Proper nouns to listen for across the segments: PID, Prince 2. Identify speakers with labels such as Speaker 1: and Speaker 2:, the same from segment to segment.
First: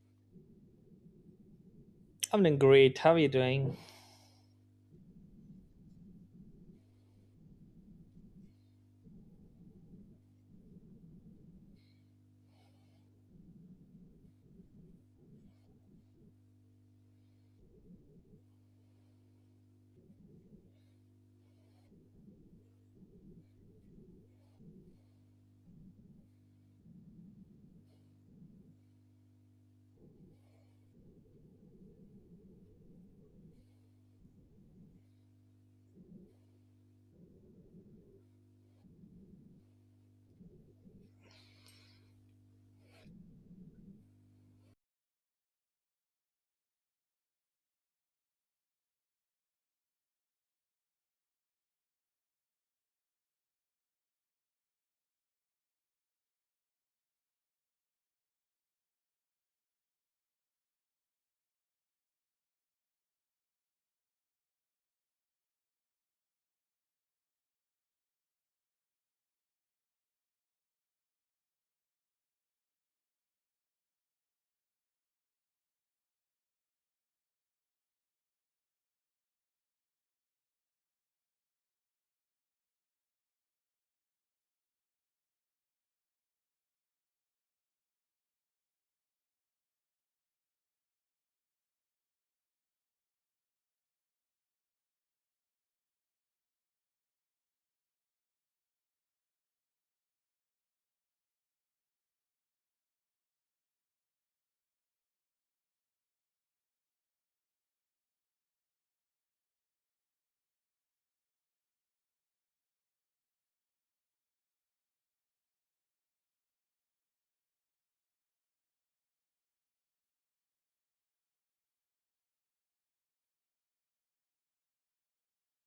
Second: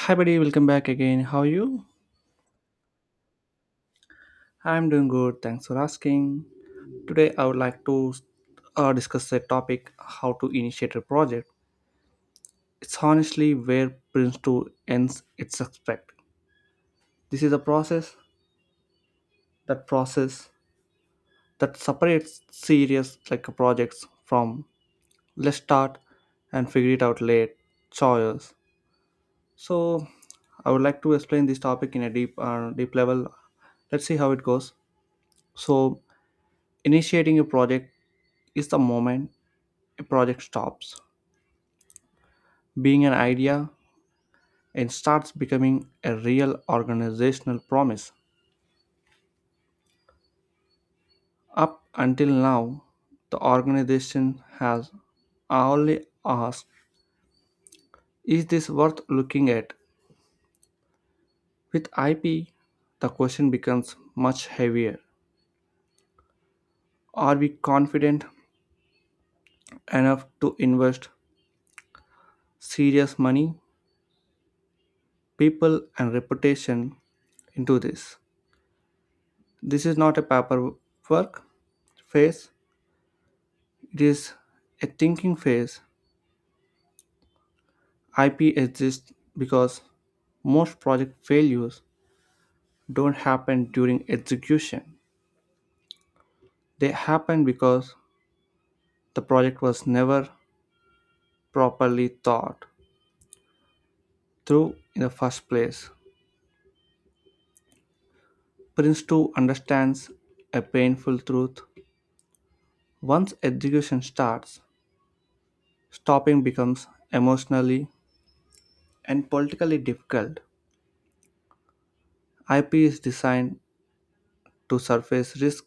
Speaker 1: Hi, buddy, welcome back again. How are you?
Speaker 2: I'm doing great. How are you doing?
Speaker 1: I'm doing good. Thanks for asking. Today, I would like to discuss the topic how to initiate a project. It's honestly where Prince 2 ends its suspect. This is a process that separates serious like projects from let's start and figure it out late choices. So, I would like to explain this topic in a deep deep level. Let's see how it goes. So, initiating a project is the moment a project stops being an idea and starts becoming a real organizational promise. Up until now, the organization has only asked, is this worth looking at? With IP, the question becomes much heavier. Are we confident enough to invest serious money, people, and reputation into this? This is not a paperwork phase, it is a thinking phase. IP exists because most project failures don't happen during execution. They happen because the project was never properly thought through in the first place. Prince 2 understands a painful truth. Once execution starts, stopping becomes emotionally and politically difficult. IP is designed to surface risk,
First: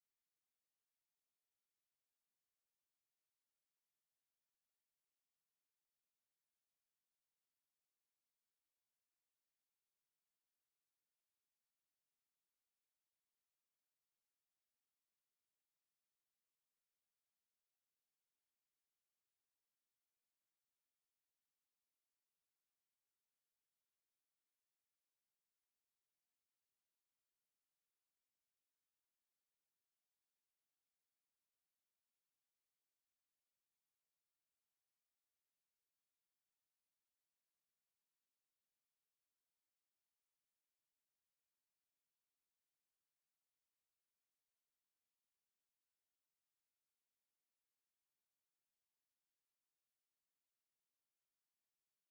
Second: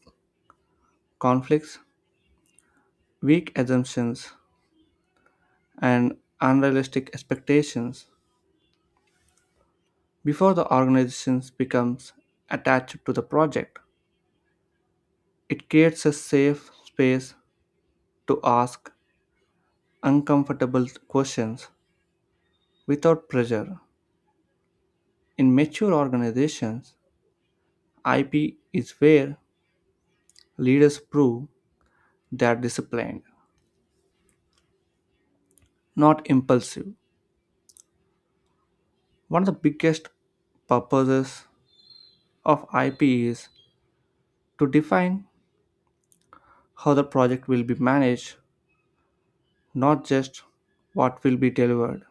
Speaker 1: conflicts, weak assumptions, and unrealistic expectations before the organization becomes attached to the project. It creates a safe space to ask uncomfortable questions without pressure. In mature organizations, IP is where leaders prove they are disciplined, not impulsive. One of the biggest purposes of IP is to define how the project will be managed, not just what will be delivered.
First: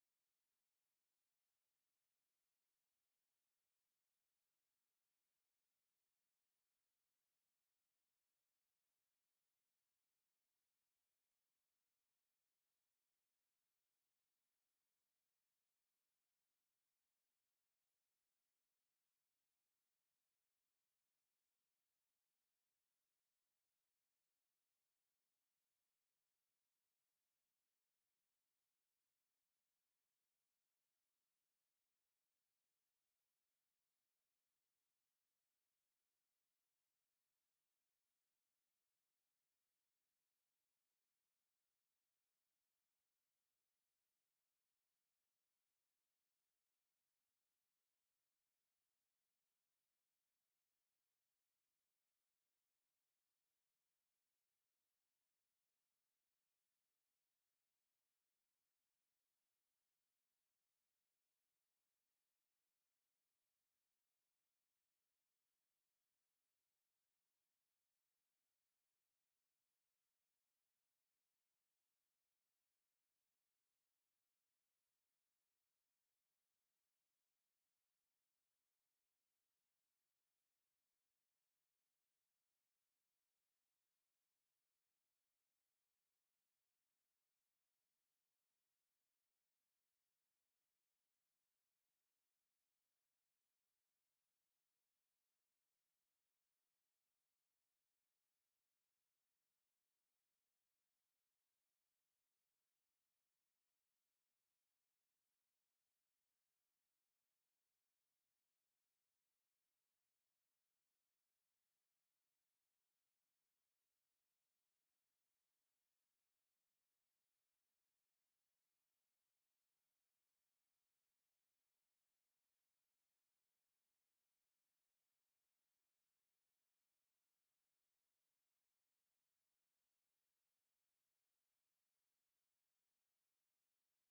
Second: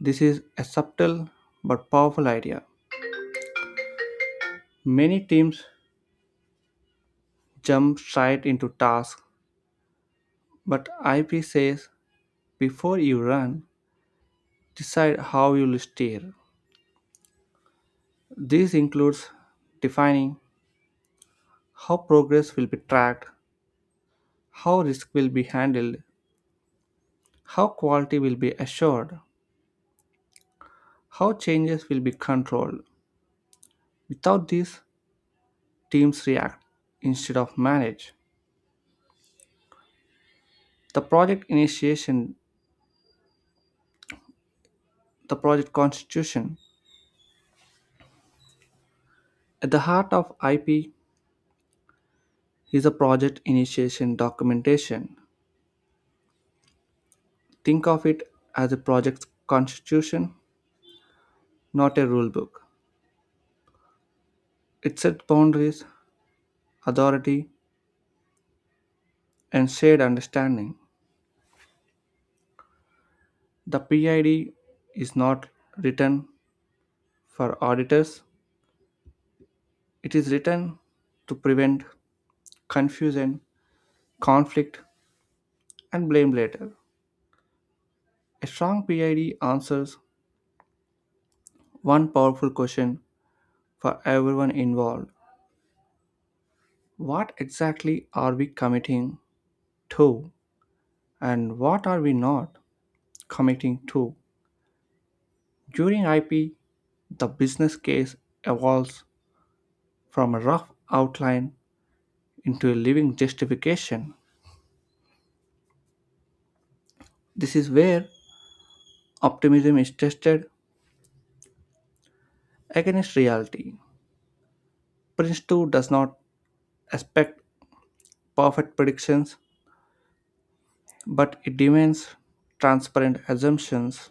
Speaker 1: This is a subtle but powerful idea. Many teams jump straight into tasks, but IP says before you run, decide how you'll steer. This includes defining how progress will be tracked, how risk will be handled, how quality will be assured, how changes will be controlled. Without this, teams react instead of manage. The project initiation, the project constitution. At the heart of IP is a project initiation documentation. Think of it as a project's constitution, not a rule book. It sets boundaries, authority, and shared understanding. The PID is not written for auditors, it is written to prevent confusion, conflict, and blame later. A strong PID answers one powerful question for everyone involved: what exactly are we committing to? And what are we not committing to? During IP, the business case evolves from a rough outline into a living justification. This is where optimism is tested against reality. Prince 2 does not expect perfect predictions, but it demands transparent assumptions.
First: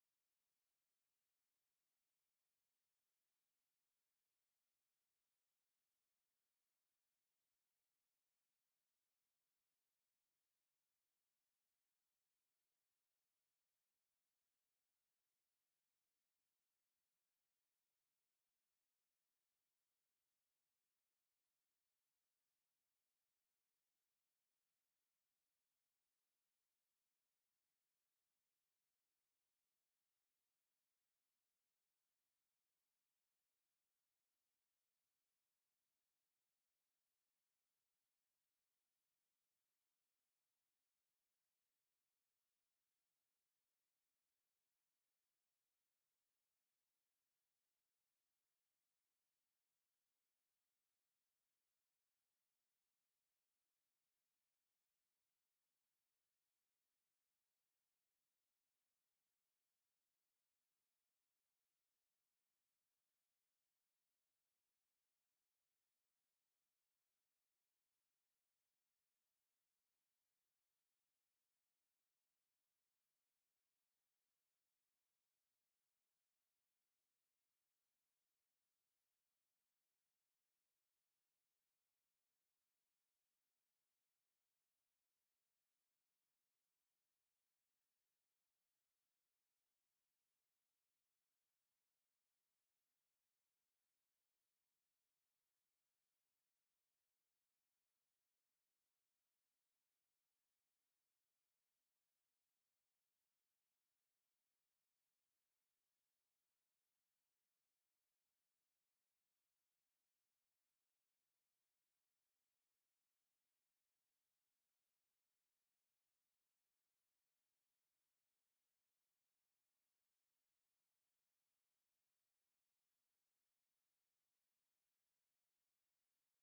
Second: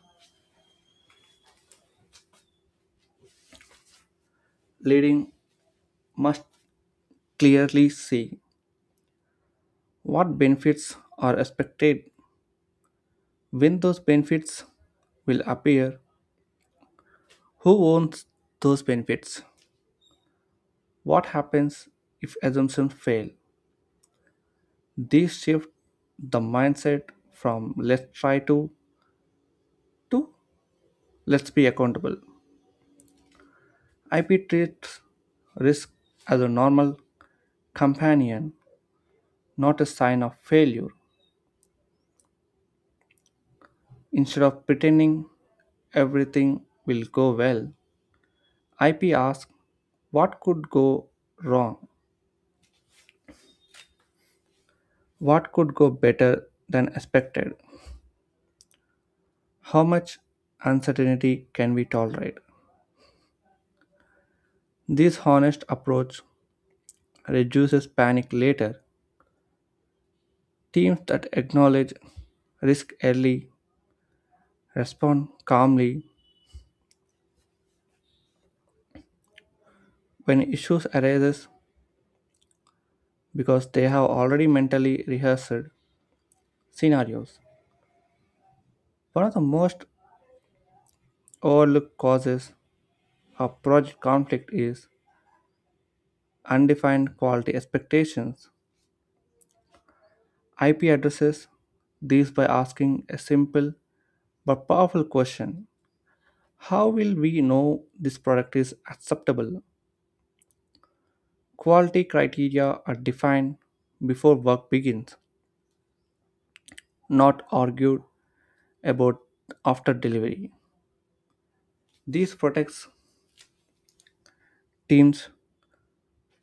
Speaker 1: Leading must clearly see what benefits are expected, when those benefits will appear, who owns those benefits? What happens if assumptions fail? These shift the mindset from let's try to let's be accountable. IP treats risk as a normal companion, not a sign of failure. Instead of pretending everything will go well, IP asks what could go wrong? What could go better than expected? How much uncertainty can we tolerate? This honest approach reduces panic later. Teams that acknowledge risk early respond calmly when issues arise because they have already mentally rehearsed scenarios. One of the most overlooked causes of project conflict is undefined quality expectations. IP addresses these by asking a simple but powerful question: how will we know this product is acceptable? Quality criteria are defined before work begins, not argued about after delivery. This protects teams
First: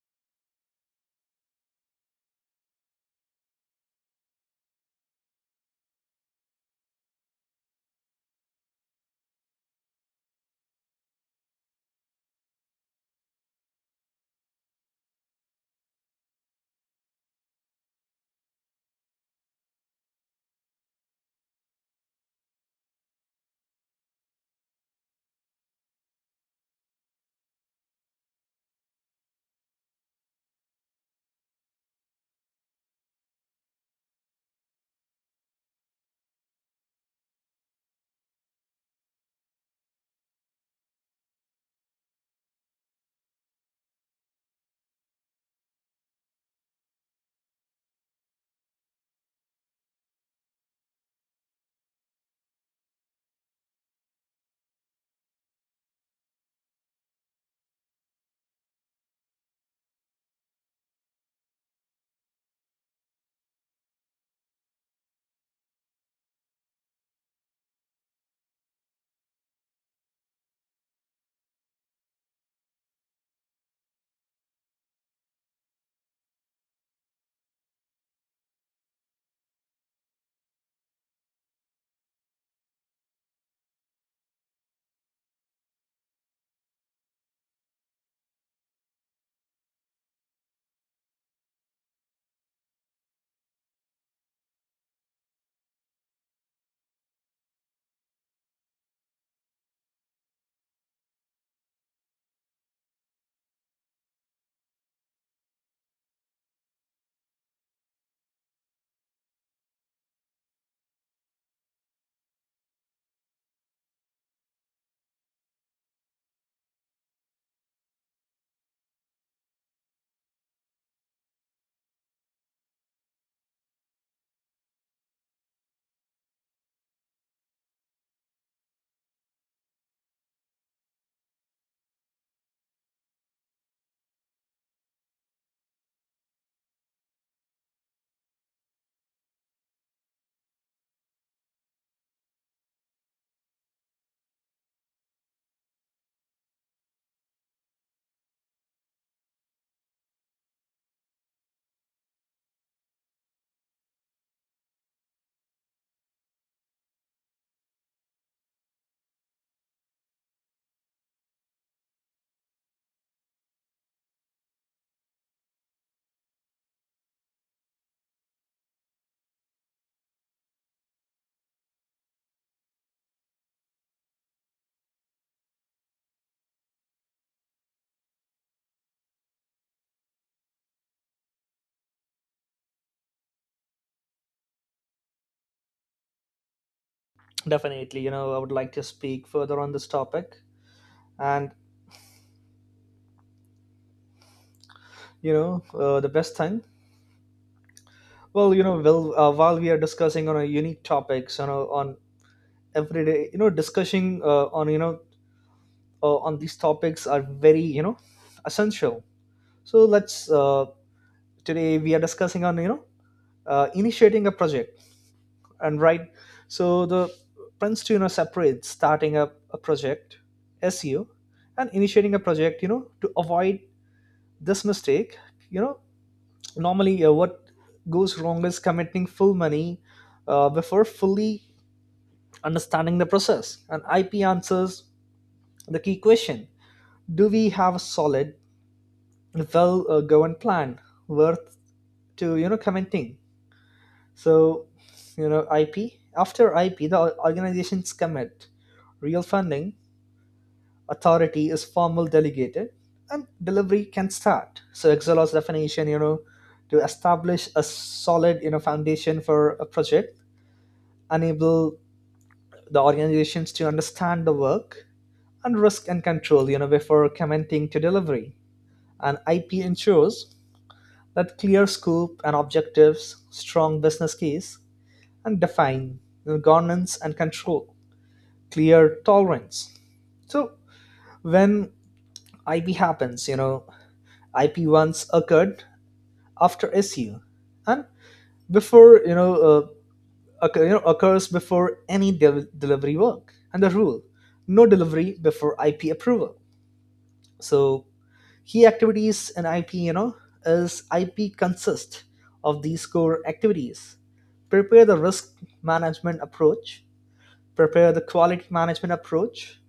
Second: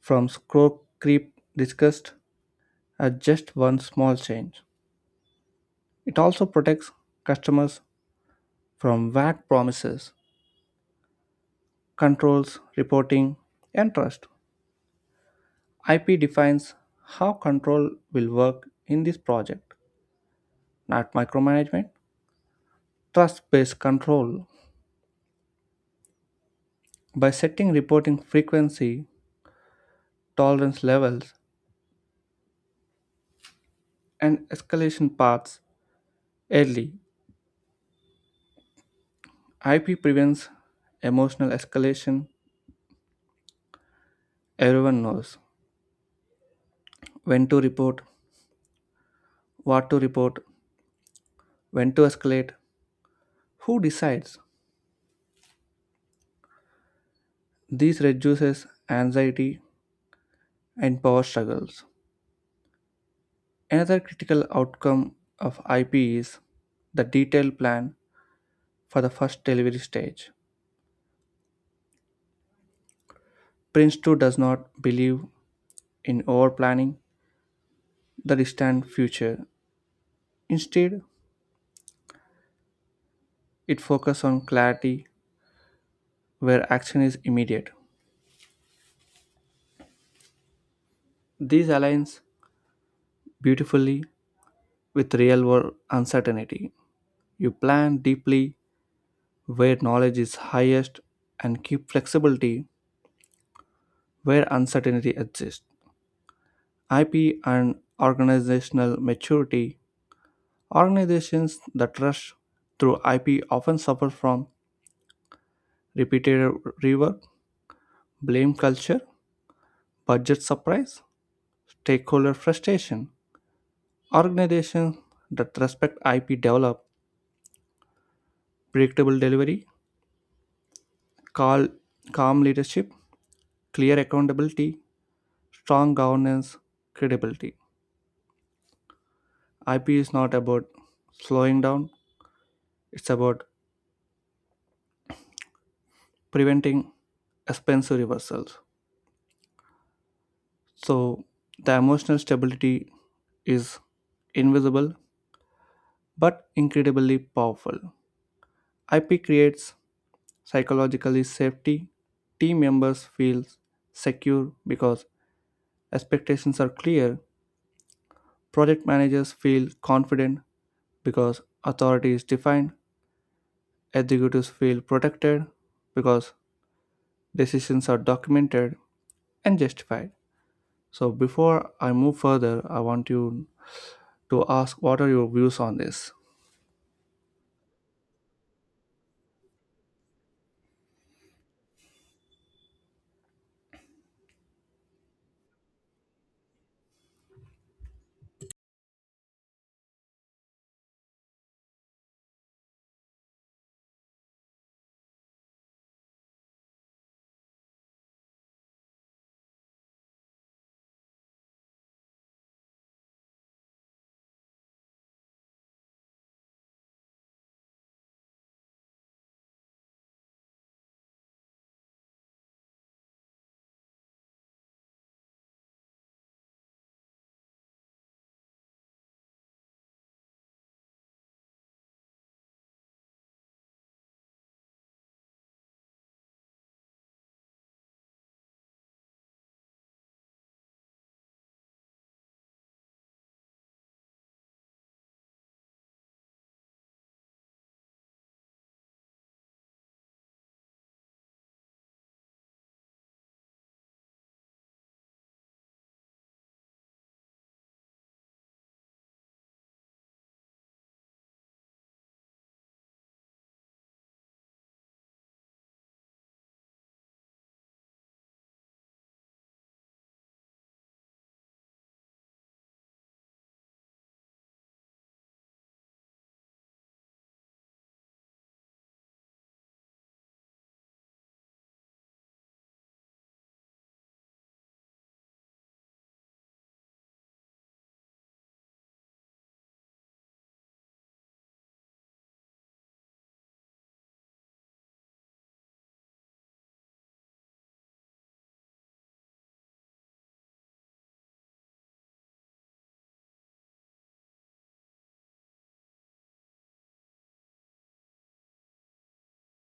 Speaker 1: from score creep discussed as just one small change. It also protects customers from vague promises, controls, reporting, and trust. IP defines how control will work in this project, not micromanagement. Trust based control by setting reporting frequency, tolerance levels, and escalation paths early. IP prevents emotional escalation. Everyone knows when to report, what to report, when to escalate, who decides. This reduces anxiety and power struggles. Another critical outcome of IP is the detailed plan for the first delivery stage. Prince 2 does not believe in over planning the distant future. Instead, it focuses on clarity where action is immediate. This aligns beautifully with real world uncertainty. You plan deeply where knowledge is highest and keep flexibility where uncertainty exists. IP and organizational maturity. Organizations that rush through IP often suffer from repetitive rework, blame culture, budget surprise, stakeholder frustration. Organizations that respect IP develop predictable delivery, cal- calm leadership, clear accountability, strong governance, credibility. IP is not about slowing down, it's about preventing expensive reversals. So, the emotional stability is invisible but incredibly powerful. IP creates psychologically safety. Team members feel secure because expectations are clear. Project managers feel confident because authority is defined, executives feel protected because decisions are documented and justified. So, before I move further, I want you to ask what are your views on this?
Speaker 2: Definitely, I would like to speak further on this topic. And, the best thing, well, while we are discussing on a unique topics, on everyday, discussing on, on these topics are very, essential. So let's, today we are discussing on, initiating a project. And right, so the Princeton, separates starting up a project, SEO, and initiating a project, to avoid this mistake, you know normally what goes wrong is committing full money before fully understanding the process. And IP answers the key question: do we have a solid, well, governed plan worth to commenting? So, ip after IP the organizations commit real funding, authority is formal delegated, and delivery can start. So Excelos definition, to establish a solid, foundation for a project, enable the organizations to understand the work and risk and control, before commenting to delivery. And IP ensures that clear scope and objectives, strong business case, and define you governance and control, clear tolerance. So when IP happens, IP once occurred after SU and before, occurs before any delivery work, and the rule: no delivery before IP approval. So key activities in IP, is IP consist of these core activities: prepare the risk management approach, prepare the quality management approach,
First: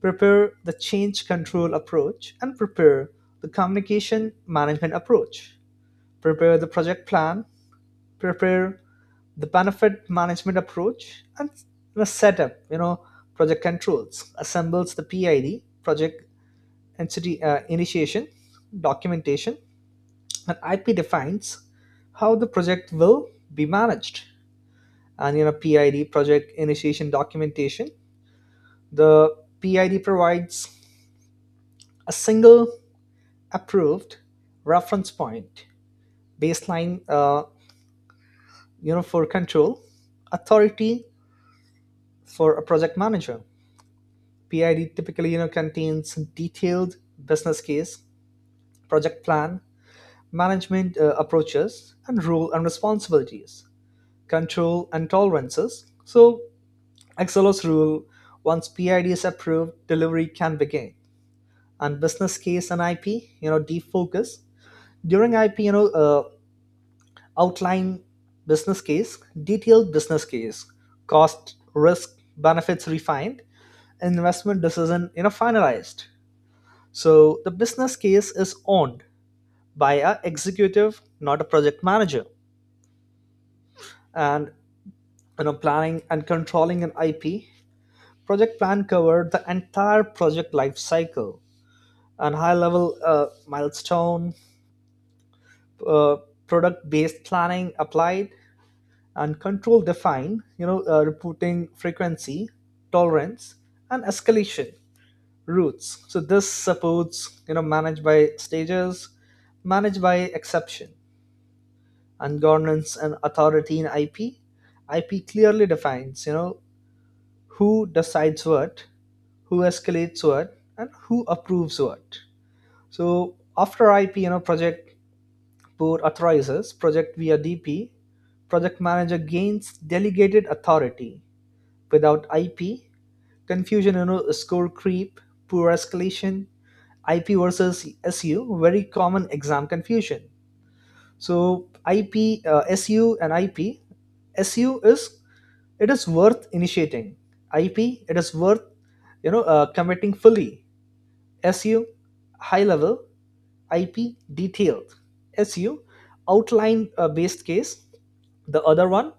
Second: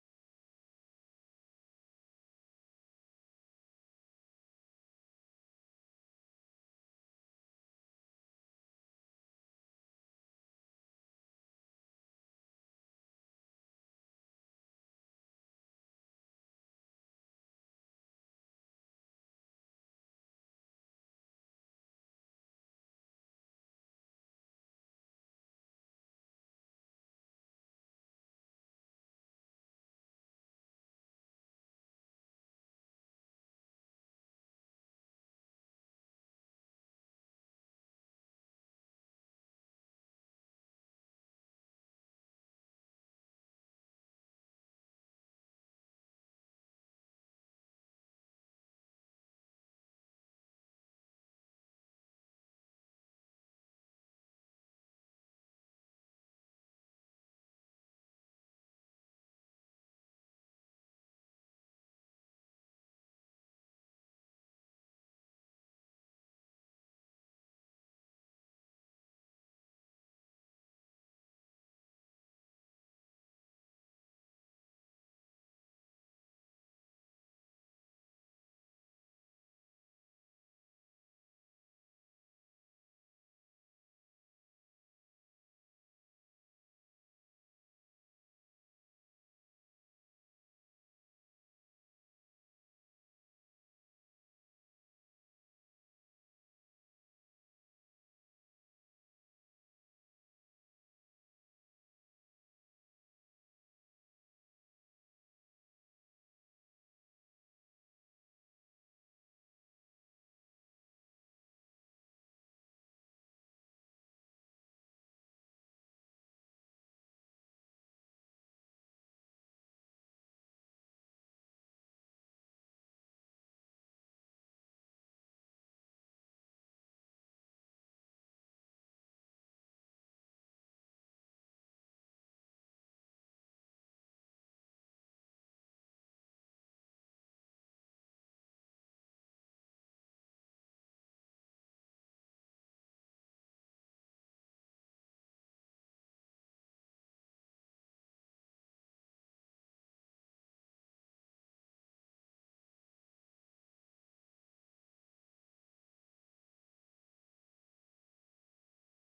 Speaker 2: prepare the change control approach, and prepare the communication management approach, prepare the project plan, prepare the benefit management approach, and set up, project controls, assembles the PID, project entity initiation documentation, and IP defines how the project will be managed. And, PID, project initiation documentation. The PID provides a single approved reference point, baseline, for control authority for a project manager. PID typically, contains detailed business case, project plan, management approaches, and role and responsibilities, control and tolerances. So Excelos rule: once PID is approved, delivery can begin. And business case and IP, defocus during IP, outline business case, detailed business case, cost, risk, benefits refined, investment decision, finalized. So the business case is owned by a executive, not a project manager. And, planning and controlling an IP: project plan covered the entire project life cycle and high level milestone, uh, product based planning applied, and control defined. Reporting frequency, tolerance, and escalation routes. So this supports, managed by stages, managed by exception, and governance and authority in IP. IP clearly defines, who decides what, who escalates what, and who approves what. So after IP, project board authorizes, project via DP, project manager gains delegated authority. Without IP: confusion, score creep, poor escalation. IP versus SU, very common exam confusion. So IP, SU and IP. SU is it is worth initiating. IP, it is worth, committing fully. SU: high level. IP: detailed. SU: outline based case. The other one:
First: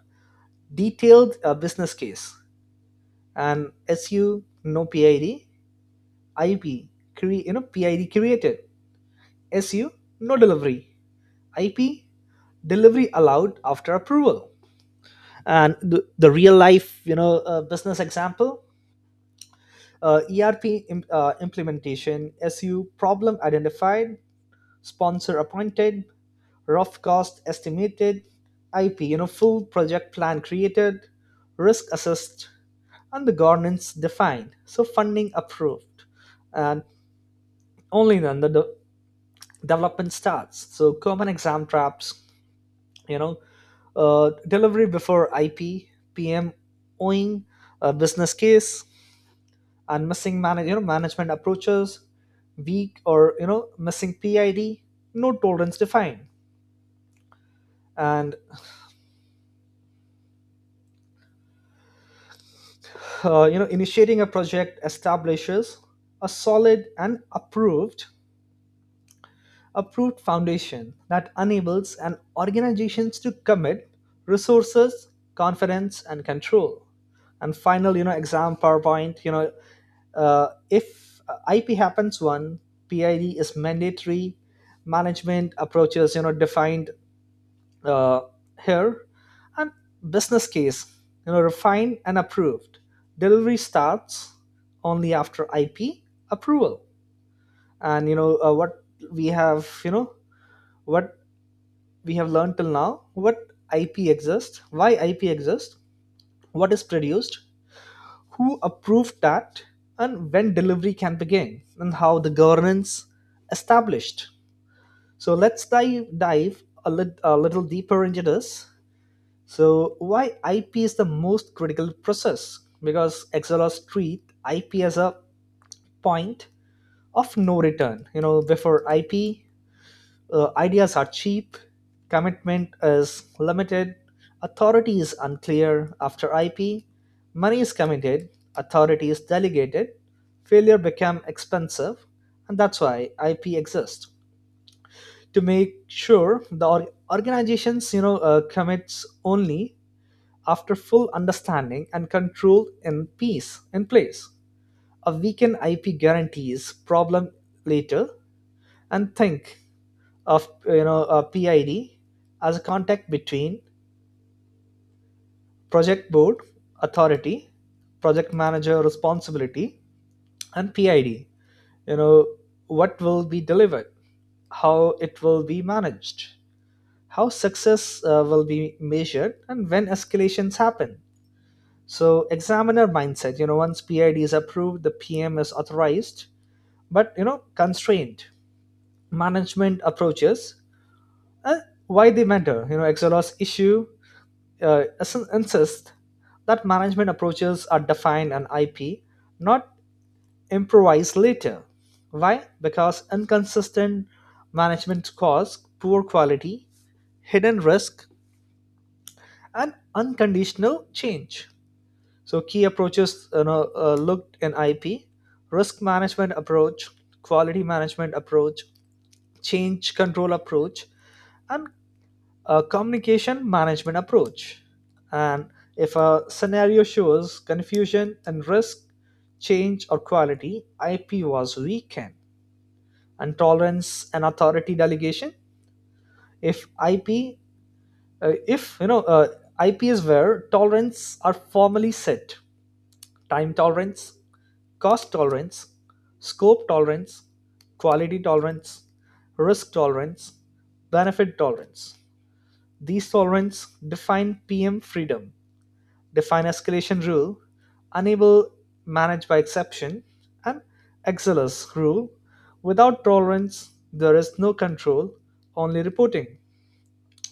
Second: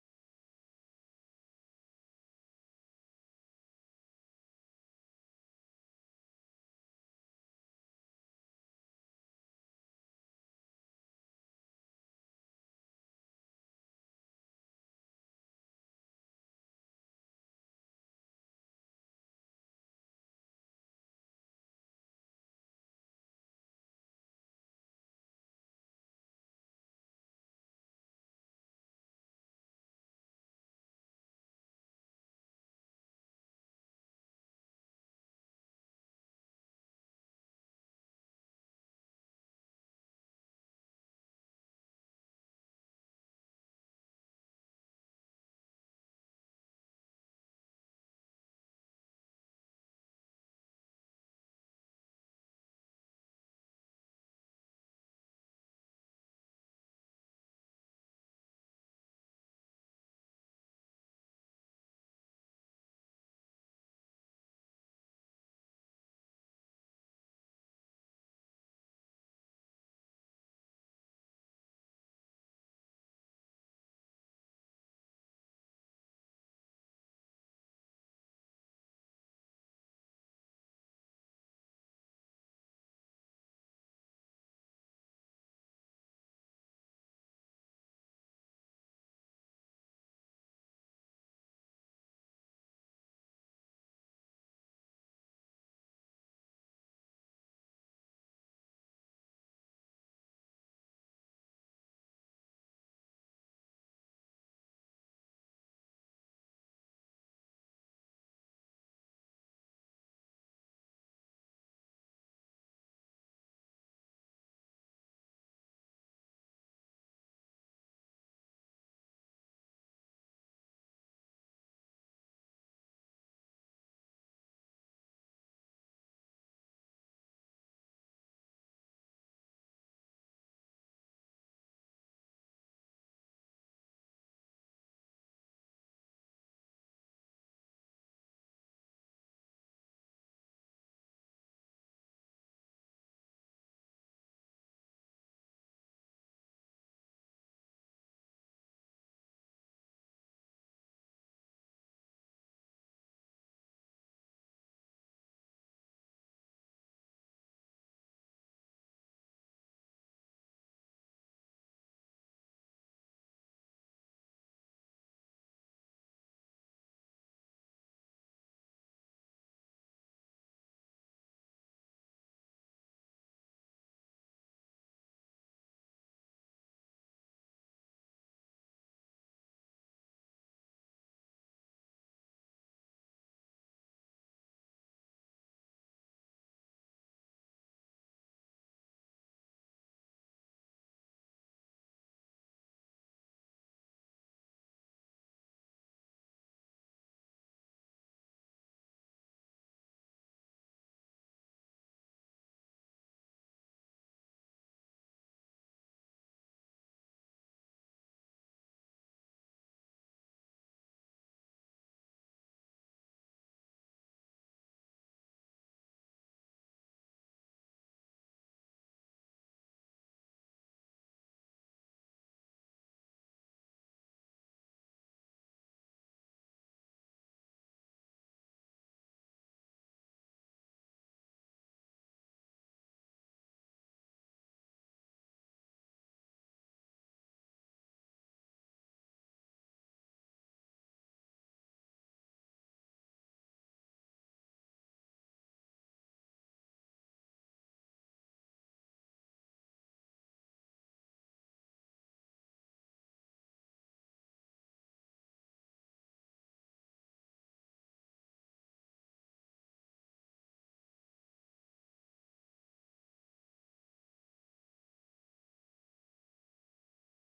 Speaker 2: detailed business case. And SU: no PID. IP: PID created. SU: no delivery. IP: delivery allowed after approval. And the real life, business example: ERP implementation. SU: problem identified, sponsor appointed, rough cost estimated. IP: full project plan created, risk assessed, and the governance defined. So funding approved, and only then the development starts. So common exam traps, you know delivery before IP, PM owing a business case, and missing management approaches, weak or, missing PID, no tolerance defined. And, initiating a project establishes a solid and approved foundation that enables an organizations to commit resources, confidence and control. And final, exam powerpoint, if IP happens: one, PID is mandatory, management approaches, defined uh, here, and business case, refined and approved, delivery starts only after IP approval. And, we have you know what we have learned till now: what IP exists, why IP exists, what is produced, who approved that, and when delivery can begin, and how the governance established. So let's dive a little deeper into this. So why IP is the most critical process? Because Excel or IP as a point of no return. Before IP, ideas are cheap, commitment is limited, authority is unclear. After IP, money is committed, authority is delegated, failure become expensive, and that's why IP exists to make sure the organizations, commits only after full understanding and control in peace in place. A weakened IP guarantees problem later. And think of, a PID as a contact between project board authority, project manager responsibility, and PID. You know what will be delivered, how it will be managed, how success will be measured, and when escalations happen. So examiner mindset, once PID is approved, the PM is authorized, but, constrained management approaches. Uh, why they matter? Exelos issue, uh, is- that management approaches are defined on IP, not improvised later. Why? Because inconsistent management cause poor quality, hidden risk, and unconditional change. So key approaches, looked in IP: risk management approach, quality management approach, change control approach, and communication management approach. And if a scenario shows confusion and risk, change or quality, IP was weakened, and tolerance and authority delegation. If IP, if you know, IP is where tolerance are formally set: time tolerance, cost tolerance, scope tolerance, quality tolerance, risk tolerance, benefit tolerance. These tolerances define PM freedom, define escalation rule, enable manage by exception, and XLS rule: without tolerance, there is no control, only reporting.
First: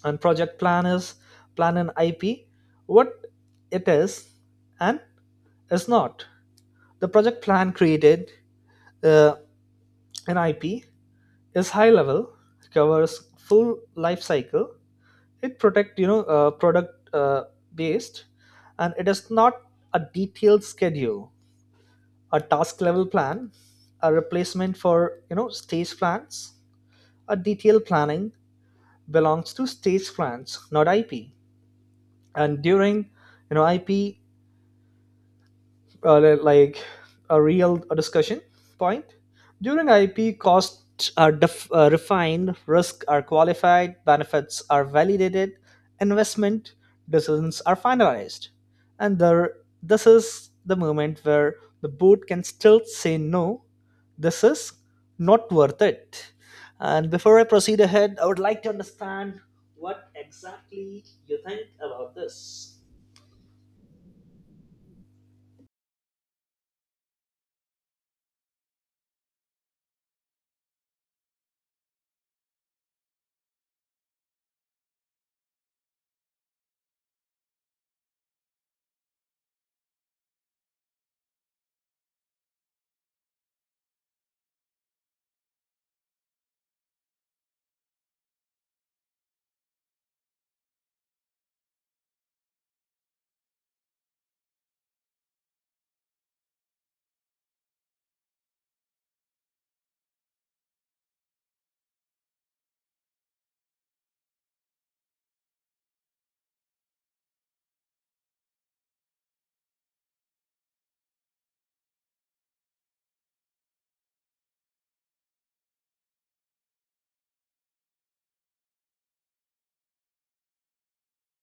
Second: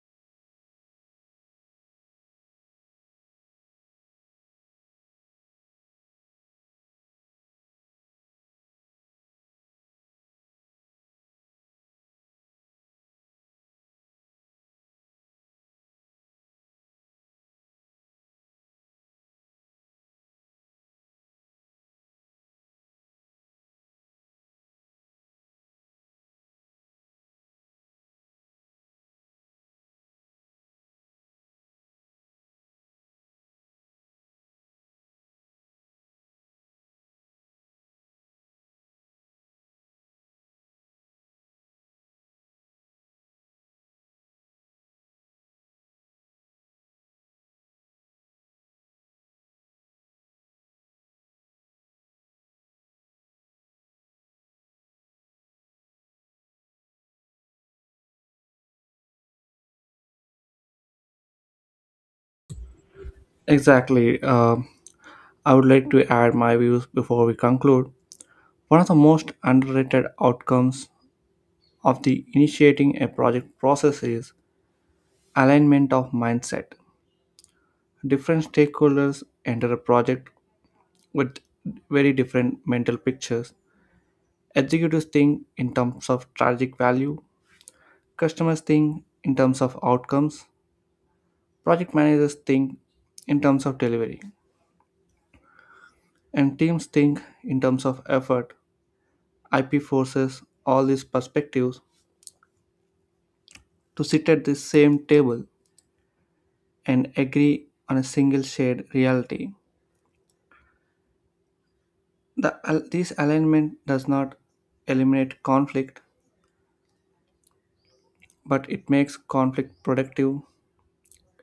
Speaker 2: And project planners plan an IP, what it is and is not. The project plan created, uh, an IP is high level, covers full life cycle. It protect, product based, and it is not a detailed schedule, a task level plan, a replacement for, stage plans. A detailed planning belongs to stage plans, not IP. And during, IP , like a real discussion point: during IP, costs are refined, risks are qualified, benefits are validated, investment decisions are finalized, and there this is the moment where the board can still say no, this is not worth it. And before I proceed ahead, I would like to understand what exactly you think about this.
Speaker 1: Exactly. I would like to add my views before we conclude. One of the most underrated outcomes of the initiating a project process is alignment of mindset. Different stakeholders enter a project with very different mental pictures. Executives think in terms of strategic value, customers think in terms of outcomes, project managers think in terms of delivery, and teams think in terms of effort. IP forces all these perspectives to sit at the same table and agree on a single shared reality. This alignment does not eliminate conflict, but it makes conflict productive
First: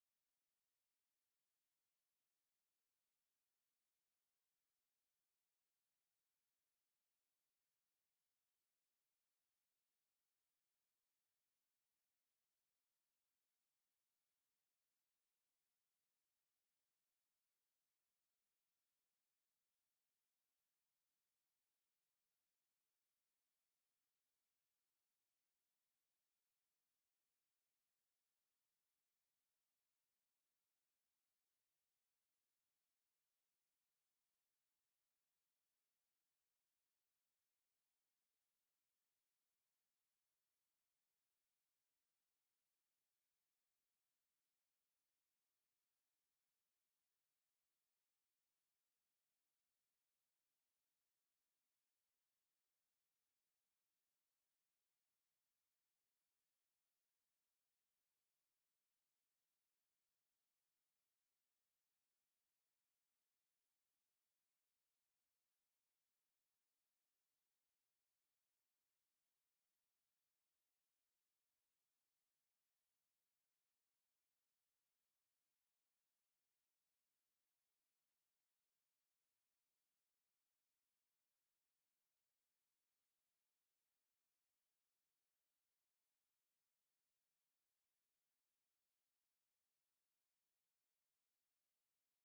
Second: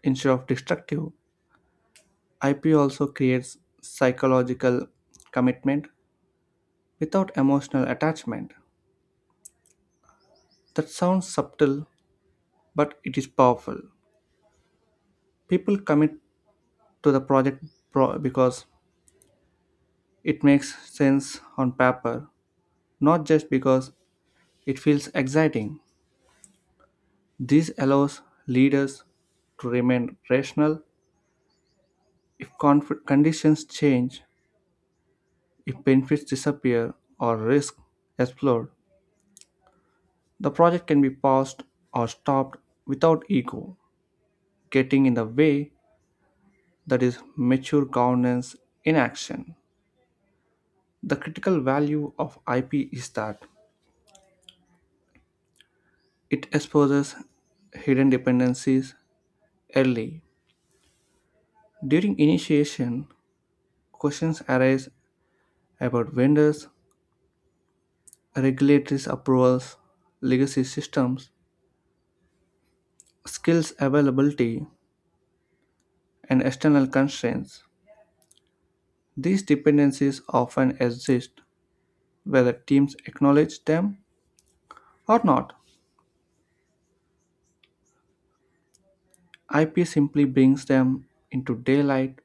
Speaker 1: instead of destructive. IP also creates psychological commitment without emotional attachment. That sounds subtle, but it is powerful. People commit to the project because it makes sense on paper, not just because it feels exciting. This allows leaders to remain rational if conditions change, if benefits disappear, or risk explode. The project can be paused or stopped without ego getting in the way. That is mature governance in action. The critical value of IP is that it exposes hidden dependencies early. During initiation, questions arise about vendors, regulatory approvals, legacy systems, skills availability, and external constraints. These dependencies often exist whether teams acknowledge them or not. IP simply brings them into daylight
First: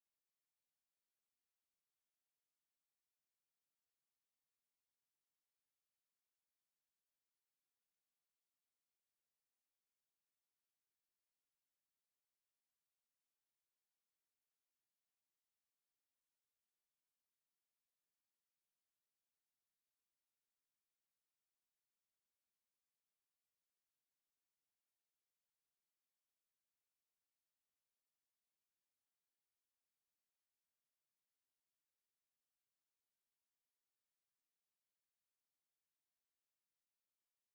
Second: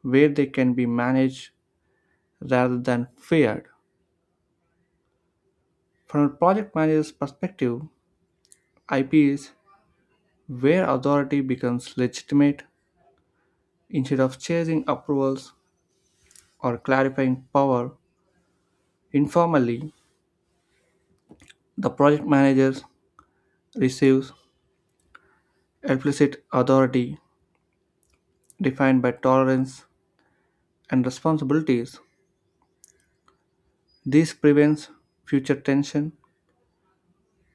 Speaker 1: where they can be managed rather than feared. From a project manager's perspective, IP is where authority becomes legitimate instead of chasing approvals or clarifying power. Informally, the project manager receives explicit authority defined by tolerance and responsibilities. This prevents future tension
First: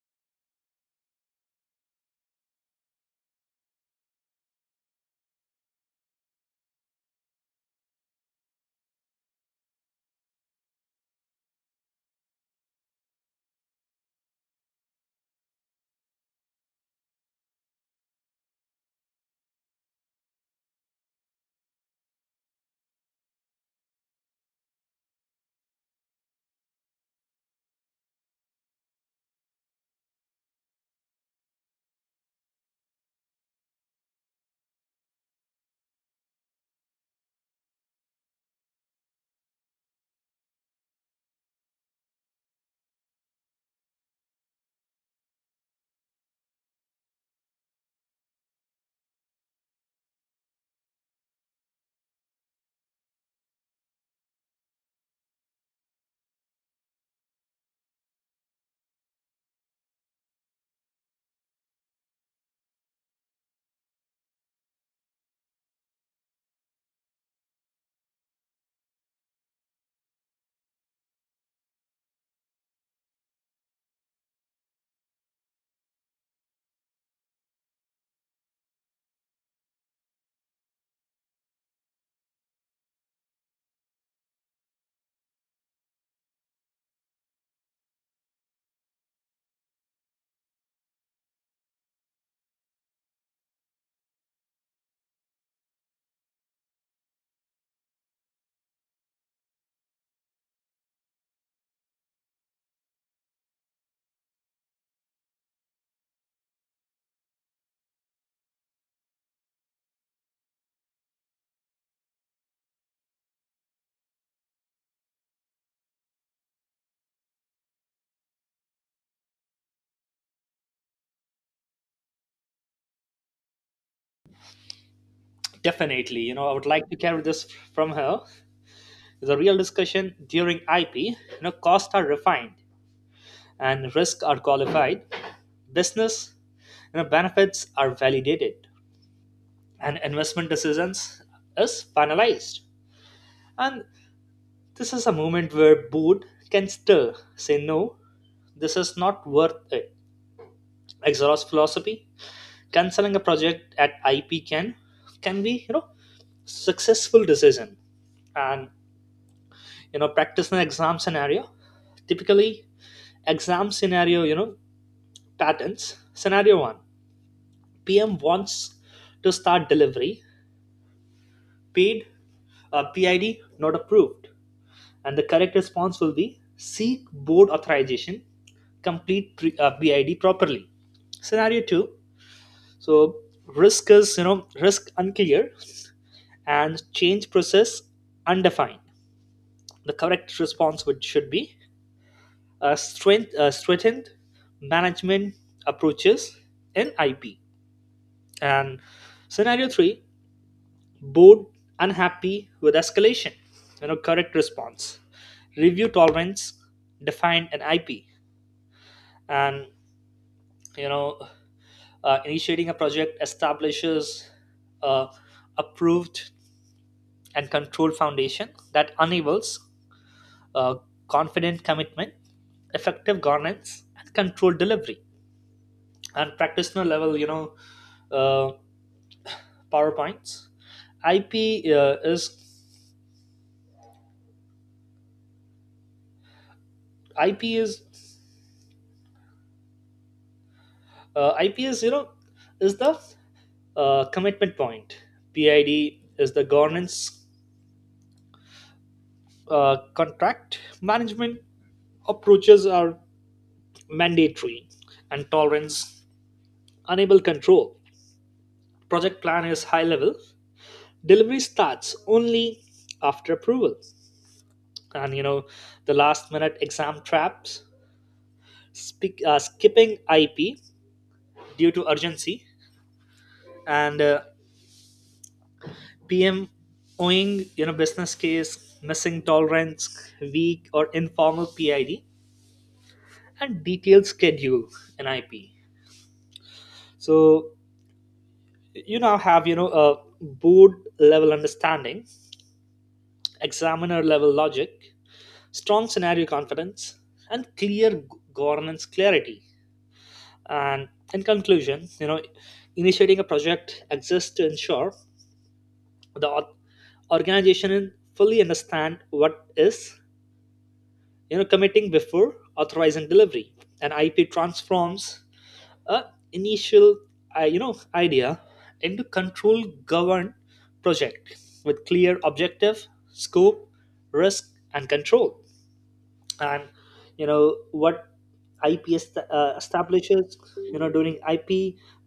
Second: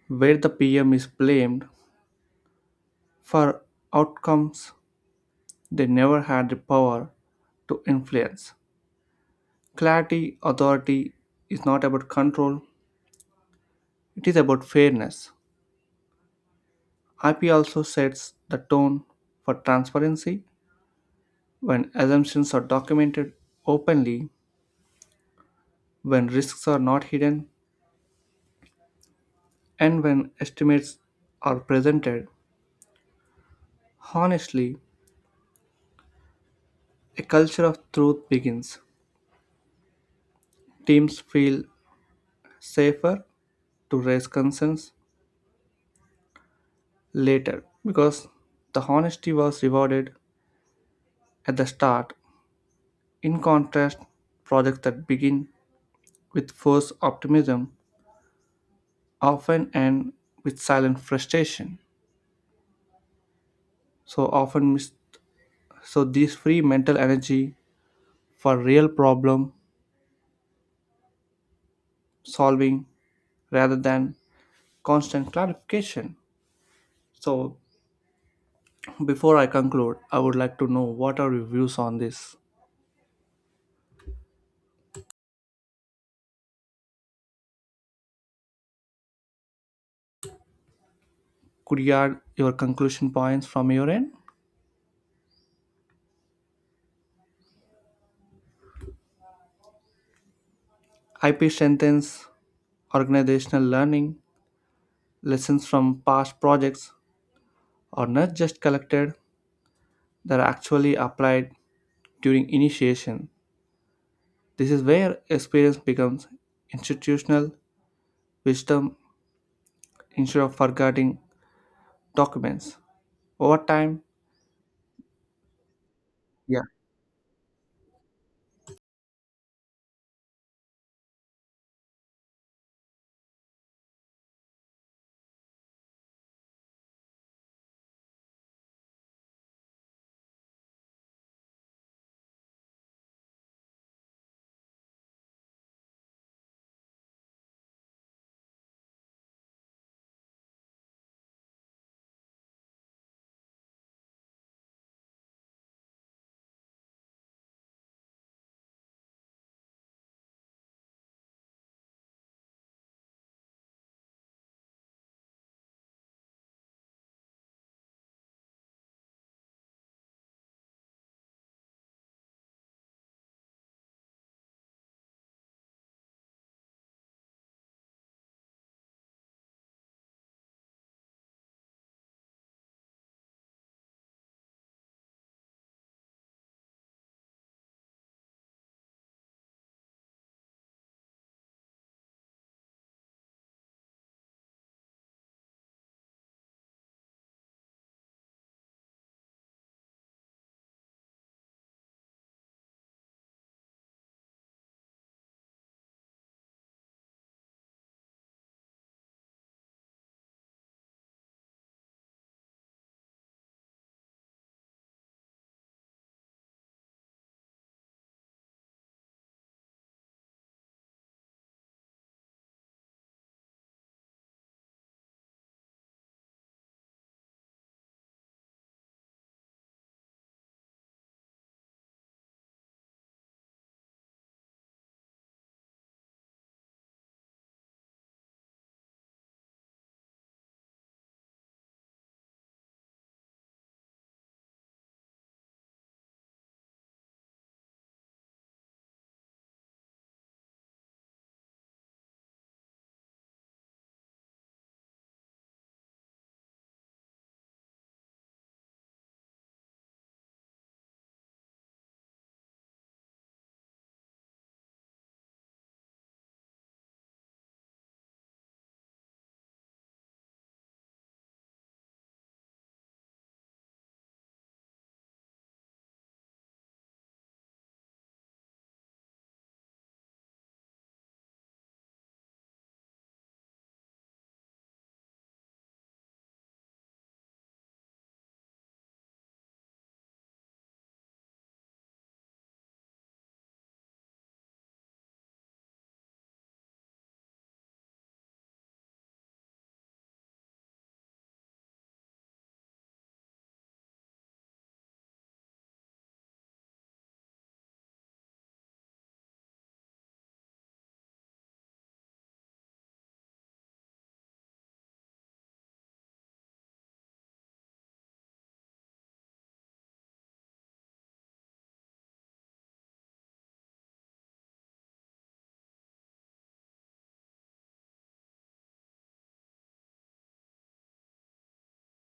Speaker 1: where the PM is blamed for outcomes they never had the power to influence. Clarity authority is not about control, it is about fairness. IP also sets the tone for transparency when assumptions are documented openly, when risks are not hidden, and when estimates are presented. Honestly, a culture of truth begins. Teams feel safer to raise concerns later because the honesty was rewarded at the start. In contrast, projects that begin with forced optimism often end with silent frustration. So often miss so these free mental energy for real problem solving rather than constant clarification. So before I conclude, I would like to know what are your views on this? Could you add your conclusion points from your end? IP strengthens organizational learning. Lessons from past projects are not just collected, they are actually applied during initiation. This is where experience becomes institutional wisdom instead of forgetting documents. Over time,
Speaker 2: Definitely, I
Speaker 1: yeah.
Speaker 2: would like to carry this from her. The real discussion during IP, costs are refined and risks are qualified. Business, benefits are validated and investment decisions is finalized. And this is a moment where board can still say no, this is not worth it. Exhaust philosophy: canceling a project at IP can be, successful decision. And, practice an exam scenario. Typically, exam scenario, patterns. Scenario 1: PM wants to start delivery, paid, PID not approved. And the correct response will be: seek board authorization, complete PID properly. Scenario 2: so risk is, risk unclear and change process undefined. The correct response would should be strengthened management approaches in IP. And scenario three: bored, unhappy with escalation, correct response: review tolerance, define an IP. And, you know, initiating a project establishes a approved and controlled foundation that enables uh, confident commitment, effective governance, and controlled delivery. And practitioner level, uh, PowerPoints. IP uh, is IP is uh, IP is, the commitment point. PID is the governance contract. Management approaches are mandatory, and tolerance unable control. Project plan is high level. Delivery starts only after approval. And, the last minute exam traps: skipping IP due to urgency, and PM owing, business case, missing tolerance, weak or informal PID, and detailed schedule an IP. So you now have, a board level understanding, examiner level logic, strong scenario confidence, and clear governance clarity. And in conclusion, initiating a project exists to ensure the organization fully understand what is, committing before authorizing delivery. An IP transforms, uh, initial idea into control govern project with clear objective, scope, risk and control. And, what IP establishes, during IP:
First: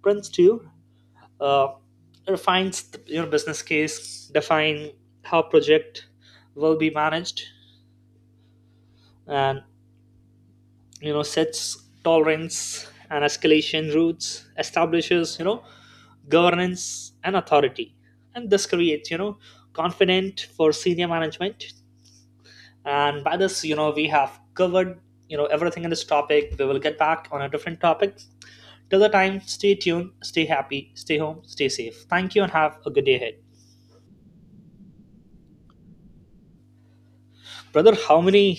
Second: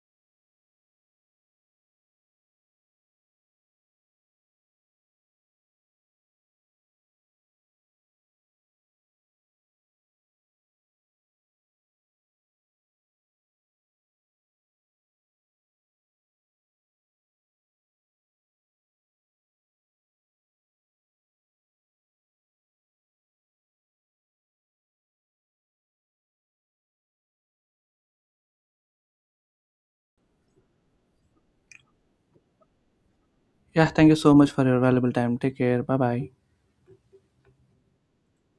Speaker 2: prints to uh, refines the, business case, define how project will be managed, and, sets tolerance and escalation routes, establishes, governance and authority. And this creates, confident for senior management. And by this, we have covered, everything in this topic. We will get back on a different topic. Till the time, stay tuned, stay happy, stay home, stay safe. Thank you and have a good day ahead.
Speaker 1: Yeah, thank you so much for your valuable time. Take care. Bye bye.
Speaker 2: Brother, how many